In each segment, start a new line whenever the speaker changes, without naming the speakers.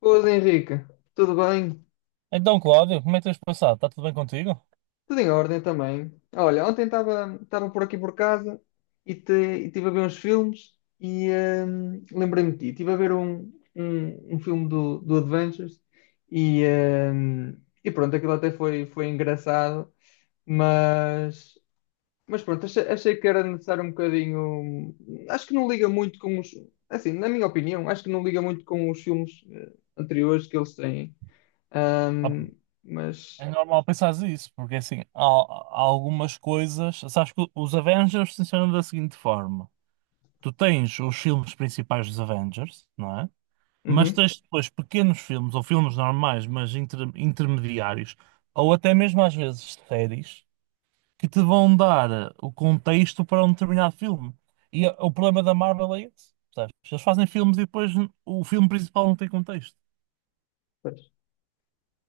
Boas, Henrique. Tudo bem?
Então, Cláudio, como é que tens passado? Está tudo bem contigo?
Tudo em ordem também. Olha, ontem estava por aqui por casa e estive a ver uns filmes lembrei-me de ti. Estive a ver um filme do Adventures e, hum, e pronto, aquilo até foi engraçado, mas, mas pronto, achei que era necessário um bocadinho. Acho que não liga muito com os. Assim, na minha opinião, acho que não liga muito com os filmes anteriores que eles têm.
Ah, pá,
Hum, mas
é normal pensares isso, porque assim, há algumas coisas. Sabes que os Avengers funcionam da seguinte forma: tu tens os filmes principais dos Avengers, não é? Mas
Uhum,
tens depois pequenos filmes, ou filmes normais, mas intermediários, ou até mesmo às vezes séries, que te vão dar o contexto para um determinado filme. E o problema da Marvel é esse, percebes? Eles fazem filmes e depois o filme principal não tem contexto.
pois.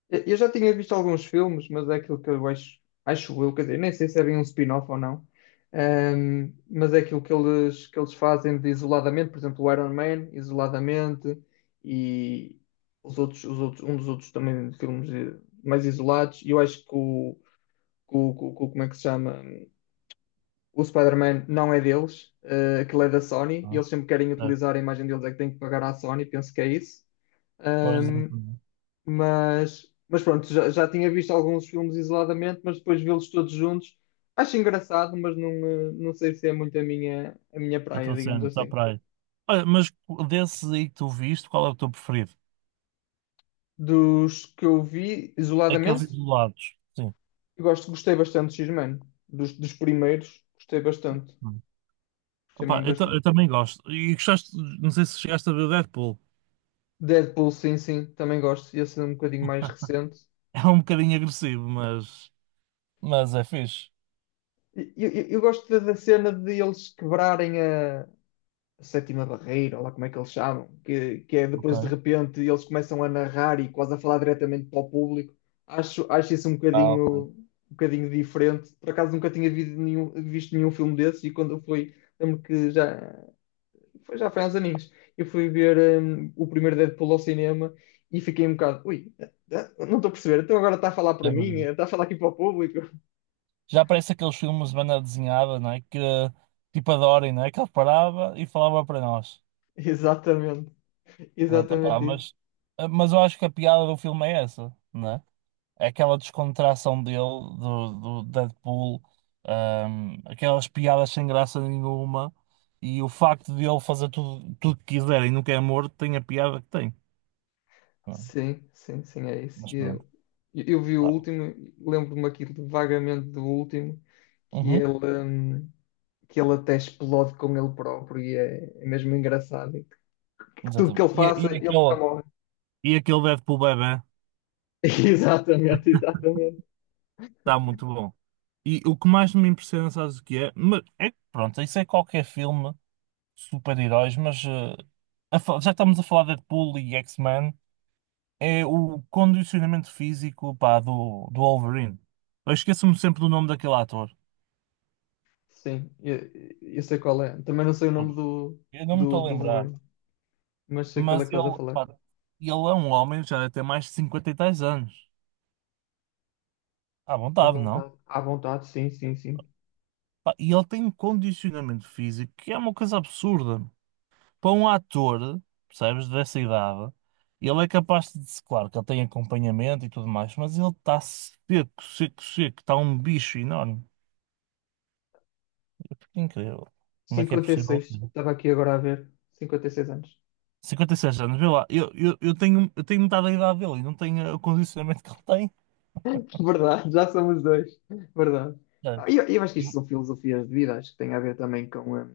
Eu já tinha visto alguns filmes, mas é aquilo que eu acho, acho eu, quer dizer, nem sei se é bem um spin-off ou não. Mas é aquilo que eles fazem de isoladamente, por exemplo, o Iron Man, isoladamente, e os outros, um dos outros também de filmes mais isolados, e eu acho como é que se chama? O Spider-Man não é deles, aquilo é da Sony, e
Não
eles sempre querem
é?
utilizar a imagem deles, é que têm que pagar à Sony, penso que é isso.
Pois, exatamente.
Mas pronto, já tinha visto alguns filmes isoladamente, mas depois vê-los todos juntos. Acho engraçado, mas não, não sei se é muito a minha
A
praia,
tua
digamos
está
assim.
para aí. Olha, mas desses aí que tu viste, qual é o teu preferido?
Dos que eu vi
Aqueles
isoladamente,
isolados. Sim.
gostei bastante de X-Men. Dos primeiros, gostei bastante.
Hum.
Gostei
Opa,
mesmo
eu
bastante.
também gosto. E gostaste, não sei se chegaste a ver o Deadpool.
Deadpool, sim, sim, também gosto. Esse é um bocadinho mais recente.
É um bocadinho agressivo, mas é fixe.
Eu gosto da cena de eles quebrarem a sétima barreira, ou lá como é que eles chamam, que é
Ok.
depois de repente eles começam a narrar e quase a falar diretamente para o público. Acho isso um
Ah, ok.
bocadinho, um bocadinho diferente. Por acaso nunca tinha visto nenhum filme desses e quando eu fui, lembro que já foi há uns aninhos, eu fui ver o primeiro Deadpool ao cinema e fiquei um bocado, ui, não estou a perceber, então agora está a falar
É
para mim,
verdade.
está a falar aqui para o público.
Já parece aqueles filmes de banda desenhada, não é? Que tipo adorem, não é? Que ele parava e falava para nós.
Exatamente,
Pronto, opa,
exatamente isso.
mas eu acho que a piada do filme é essa, não é? É aquela descontração dele, do Deadpool, aquelas piadas sem graça nenhuma, e o facto de ele fazer tudo, tudo que quiser e nunca é morto, tem a piada que tem. Ah,
Sim, sim, sim, é isso.
mas
E
pronto,
Eu, eu vi o
tá.
último, lembro-me aqui vagamente do último, que
Uhum,
ele, hum, que ele até explode com ele próprio e é mesmo engraçado. E que tudo que
exatamente.
ele
E,
faça,
e
ele nunca
aquele,
morre.
e aquele Deadpool bebé
Exatamente, exatamente.
está muito bom. E o que mais me impressiona, sabes o que é? Mas é que, pronto, isso é qualquer filme, de super-heróis, mas já estamos a falar de Deadpool e X-Men. É o condicionamento físico, pá, do Wolverine. Eu esqueço-me sempre do nome daquele ator.
Sim, eu sei qual é. Também não sei o nome do,
Eu não me
do,
estou a
do
lembrar.
Wolverine, mas sei qual
Mas
é que
ele,
estás a falar.
pá, ele é um homem, já deve ter mais de 50 e tais anos. À vontade, não?
À vontade, sim, sim, sim.
Pá, e ele tem um condicionamento físico que é uma coisa absurda. Para um ator, percebes, dessa idade, ele é capaz de. Claro que ele tem acompanhamento e tudo mais, mas ele está seco, seco, seco. Está um bicho enorme. Incrível. Como é que é
cinquenta e
possível?
seis estava aqui agora a ver, 56 anos.
56 anos, vê lá, eu tenho metade da idade dele e não tenho o condicionamento que ele tem,
Verdade, já somos dois. Verdade. Ah, E
sabes?
eu, eu acho que isto
E-
são filosofias de vida, acho que tem a ver também com, a-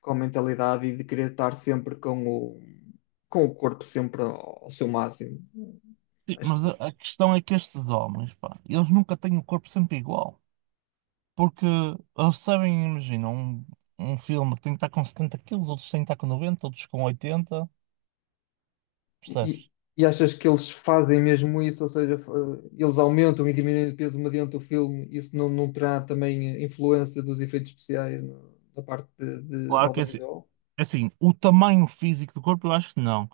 com a mentalidade e de querer estar sempre com o corpo sempre ao seu máximo.
Sim,
Acho
mas a,
que-
a questão é que estes homens, pá, eles nunca têm o corpo sempre igual. Porque eles sabem, imagina, um filme que tem que estar com 70 quilos, outros têm que estar com 90 outros com 80
e,
percebes?
e achas que eles fazem mesmo isso, ou seja, eles aumentam e diminuem o peso mediante o filme, isso não terá também influência dos efeitos especiais na parte de
Claro que é assim,
audiovisual?
é assim, o tamanho físico do corpo eu acho que não.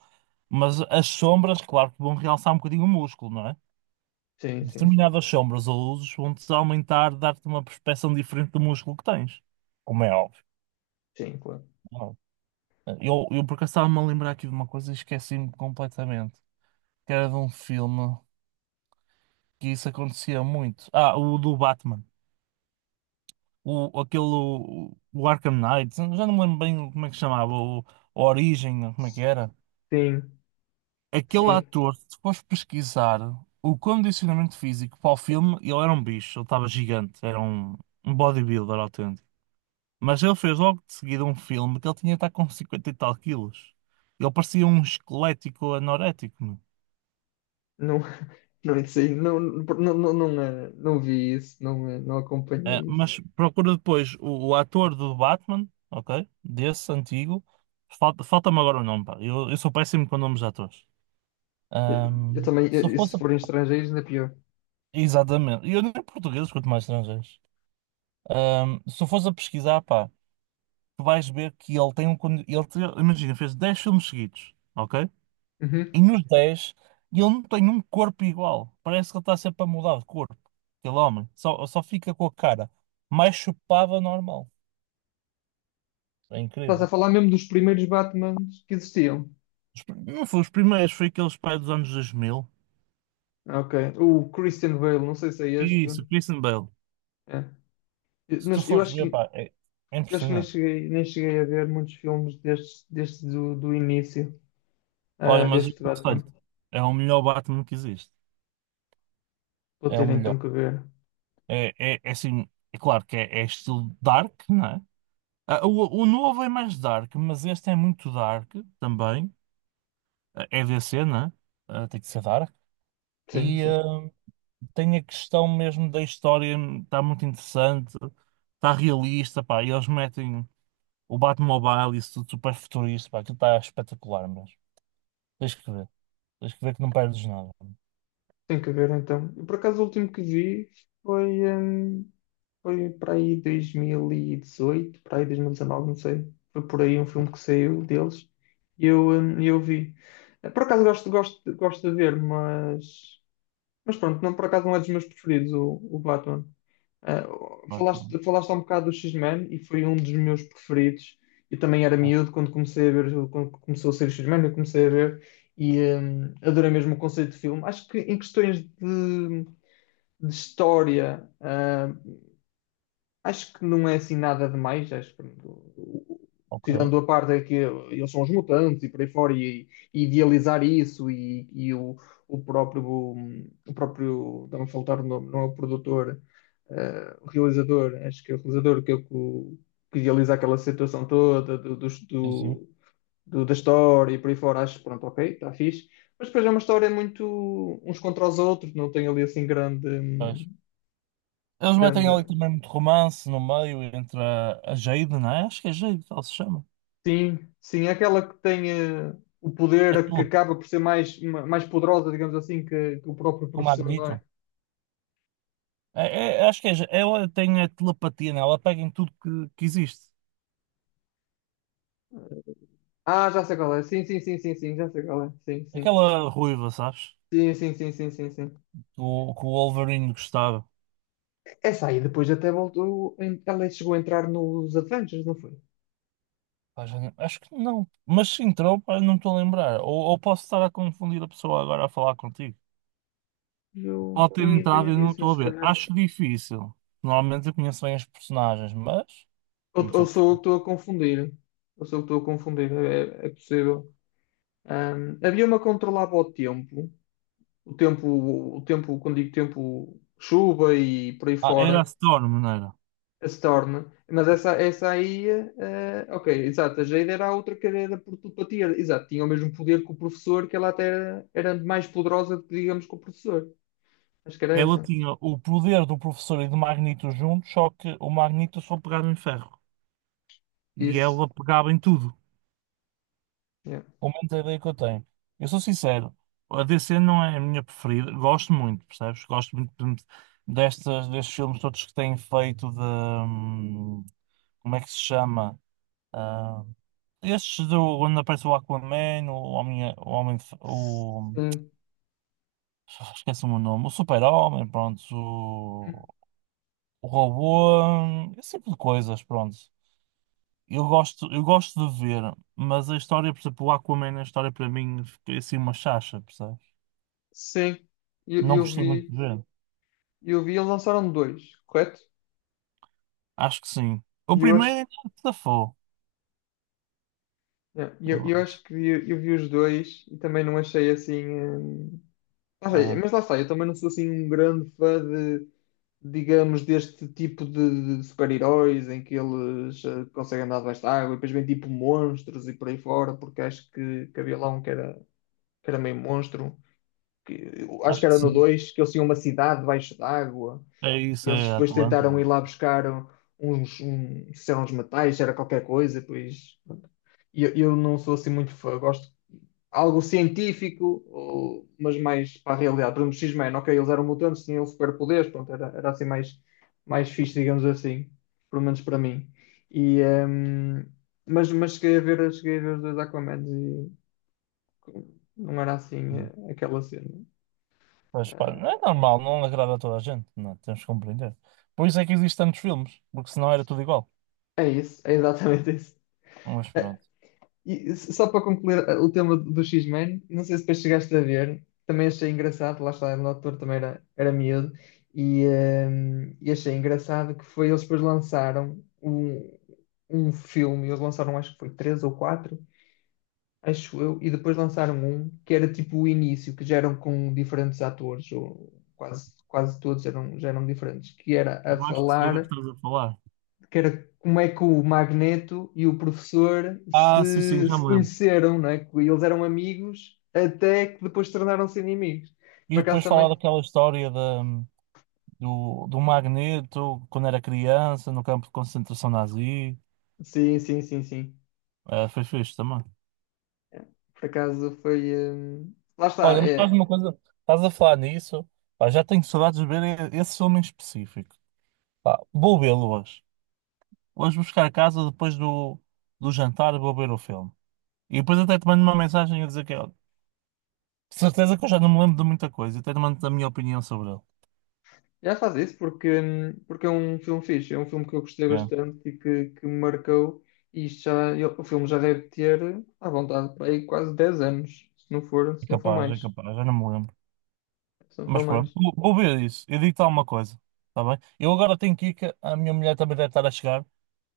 Mas as sombras, claro que vão realçar um bocadinho o músculo, não é?
Sim, sim, sim.
Determinadas sombras ou luzes vão-te aumentar, dar-te uma perspeção diferente do músculo que tens, como é óbvio.
Sim, claro.
Não é? Eu por acaso estava-me a lembrar aqui de uma coisa e esqueci-me completamente, que era de um filme que isso acontecia muito. Ah, o do Batman. O, aquele, o Arkham Knight, já não me lembro bem como é que se chamava, a Origem, como é que era.
Sim,
Aquele
sim.
ator, se fores pesquisar o condicionamento físico para o filme, ele era um bicho, ele estava gigante, era um bodybuilder autêntico. Mas ele fez logo de seguida um filme que ele tinha de estar com 50 e tal quilos. Ele parecia um esquelético anorético, meu.
Não, não sei, não, não, não, não, não vi isso, não, não
É,
acompanhei isso.
mas procura depois o ator do Batman, ok? Desse antigo. Falta-me agora o nome, pá. Eu sou péssimo com nomes de atores.
Eu, eu também,
Se eu
e se
fosse.
forem estrangeiros, ainda pior.
Exatamente. E eu nem português, quanto mais estrangeiros. Se eu fosse a pesquisar, pá, tu vais ver que ele tem um. Ele, imagina, fez 10 filmes seguidos, ok?
Uhum.
E nos 10, ele não tem um corpo igual. Parece que ele está sempre a mudar de corpo. Aquele homem. Só fica com a cara mais chupada normal. É
Estás
incrível.
a falar mesmo dos primeiros Batmans que existiam.
Não foi os primeiros, foi aqueles pais dos anos 2000.
Ah, ok. O Christian Bale, não sei se é este.
Isso, o Christian Bale.
É. Eu,
Se tu
mas eu
fores
acho
ver,
que,
pá, é
eu acho que nem
impressionante.
cheguei, nem cheguei a ver muitos filmes destes, destes do início,
Olha, mas eu
deste Batman.
aconselho-te. É o melhor Batman que existe.
Vou
É o
ter
melhor.
então que ver.
É assim, é claro que é estilo dark, não é? Ah, o novo é mais dark, mas este é muito dark também. É DC, né? Tem que ser Dark.
Sim,
E
sim.
tem a questão mesmo da história, está muito interessante, está realista, pá. E eles metem o Batmobile, e isso tudo super futurista, pá. Aquilo está espetacular mesmo. Tens que ver. Tens que ver que não perdes nada.
Tem que ver então. Eu, por acaso, o último que vi foi, hum, foi para aí 2018, para aí 2019, não sei. Foi por aí um filme que saiu deles e eu vi. Por acaso gosto de ver, mas pronto, não, por acaso não é dos meus preferidos o Batman. Ah,
Ah, pronto.
falaste há um bocado do X-Men e foi um dos meus preferidos. Eu também era
Ah,
miúdo quando comecei a ver, quando começou a ser o X-Men, eu comecei a ver adorei mesmo o conceito de filme. Acho que em questões de história, acho que não é assim nada demais, acho que
ok.
tirando a parte é que eles são os mutantes e por aí fora, e idealizar isso, e o próprio, estava a faltar o nome, não é o produtor, o realizador, acho que é o realizador que, é o- que idealiza aquela situação toda do, dos-
Sim, sim.
do- do- da história e por aí fora, acho que pronto, ok, está fixe. Mas depois é uma história muito uns contra os outros, não tem ali assim grande,
Pois.
hum,
Eles metem ali
grande
também muito romance no meio entre a Jade, não é? Acho que é Jade, que ela se chama.
Sim, sim, é aquela que tem o
É
poder que
tudo,
acaba por ser mais poderosa, digamos assim, que o próprio
com o
professor, não é?
Magneto. É, acho que ela tem a telepatia, né? Ela pega em tudo que existe.
Ah, já sei qual é. Sim, sim, sim, sim, sim, já sei qual é. Sim, sim.
Aquela ruiva, sabes?
Sim, sim, sim, sim, sim, sim.
Que o Wolverine gostava.
Essa aí depois até voltou. Ela chegou a entrar nos Avengers, não foi?
Pá, já não- acho que não. Mas se entrou, pá, não estou a lembrar. Ou posso estar a confundir a pessoa agora a falar contigo.
Eu
Pode ter
tenho ideia
entrado e não
disso, mas
estou a
se
ver.
calhar.
Acho difícil. Normalmente eu conheço bem as personagens, mas não
Ou
sou
sou eu que
perfeito.
estou a confundir. Ou sou eu que estou a confundir, é, é possível. Havia uma que controlava o tempo. O tempo, o tempo, quando digo tempo, chuva e por aí
Ah, era a
fora
Storm, não era?
se torna, mas essa aí, ok, exato, a Jade era a outra cadeira por telepatia, exato, tinha o mesmo poder que o professor, que ela até era mais poderosa, digamos, que o professor, acho que era
Ela
essa,
tinha o poder do professor e do Magneto juntos, só que o Magneto só pegava em ferro. E
isso,
ela pegava em tudo.
yeah.
Aumenta a ideia que eu tenho. Eu sou sincero, a DC não é a minha preferida. Gosto muito, percebes? Gosto muito destes filmes todos que têm feito de. Como é que se chama? Ah, estes do, onde aparece o Aquaman, o Homem,
Sim,
esquece-me o nome, o Super-Homem, pronto, o Robô, esse tipo de coisas, pronto. Eu gosto de ver, mas a história, por exemplo, o Aquaman, a história para mim, fica assim uma chacha, percebes?
sim, eu,
Não
eu
gostei muito
vi,
de ver.
eu vi, eles lançaram dois, correto?
Acho que sim. O
E eu
primeiro
acho,
é que safou,
yeah, eu,
eu
eu
acho.
acho que vi os dois e também não achei assim, não sei,
Ah,
mas lá está, eu também não sou assim um grande fã de digamos, deste tipo de super-heróis em que eles conseguem andar debaixo da água e depois vem tipo monstros e por aí fora, porque acho que havia lá um que era meio monstro, que, eu acho que
acho que
era no
sim.
2 que eles tinham uma cidade debaixo d'água
É isso,
e eles
é
depois
Atlanta.
tentaram ir
Não.
lá buscar se eram uns metais, se era qualquer coisa, e depois. E eu não sou assim muito fã, gosto algo científico, mas mais para a realidade. Por exemplo, X-Men, ok, eles eram mutantes, tinham superpoderes, pronto, era assim mais fixe, digamos assim, pelo menos para mim. E, mas cheguei a ver os dois Aquamans e não era assim
Não.
aquela cena.
Mas, pá, não é normal, não agrada a toda a gente. Não, é? Temos que compreender. Por isso é que existem tantos filmes, porque senão era tudo igual.
É isso, é exatamente isso.
Mas pronto.
E só para concluir o tema do X-Men, não sei se depois chegaste a ver, também achei engraçado, lá está, o autor também era miúdo, e achei engraçado que foi, eles depois lançaram um filme, eles lançaram acho que foi três ou quatro, acho eu, e depois lançaram um que era tipo o início, que já eram com diferentes atores, ou quase, quase todos eram, já eram diferentes, que era a
Eu acho que sei do que
falar
estás a falar.
que era como é que o Magneto e o professor
Ah, sim, sim,
se,
já
se
me lembro.
conheceram, não é? Que eles eram amigos até que depois tornaram-se inimigos.
E
Por acaso
depois falar
também?
daquela história do Magneto, quando era criança, no campo de concentração nazi.
Sim, sim, sim, sim.
Ah, foi fixe também.
Por acaso foi. Lá
Olha,
está,
mas estás uma coisa, estás a falar nisso, pá, já tenho saudades de ver esse filme em específico. Pá, vou vê-lo hoje. Hoje vou buscar a casa depois do jantar, vou ver o filme. E depois até te mando uma mensagem a dizer que, olha, de certeza que eu já não me lembro de muita coisa, até te mando a minha opinião sobre ele.
já faz isso porque é um filme fixe, é um filme que, eu gostei
É,
bastante e que me marcou. E isto já, o filme já deve ter, à vontade, para aí quase 10 anos, se não for,
é
se não for
capaz, é
mais.
capaz, já não me lembro.
Se não for
Mas pronto,
mais.
vou ver isso, eu digo-te alguma coisa, está bem? Eu agora tenho que ir, que a minha mulher também deve estar a chegar,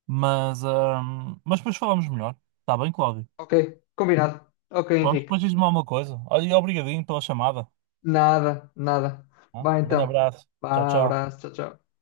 mas depois falamos melhor, está bem, Cláudio?
Ok, combinado. Ok,
Pronto, depois
Henrique.
diz-me alguma coisa. Olha, e obrigadinho pela chamada.
Nada, nada.
Tá?
Vai
Um grande
então.
abraço. Tchau,
Vá,
tchau.
abraço, tchau, tchau.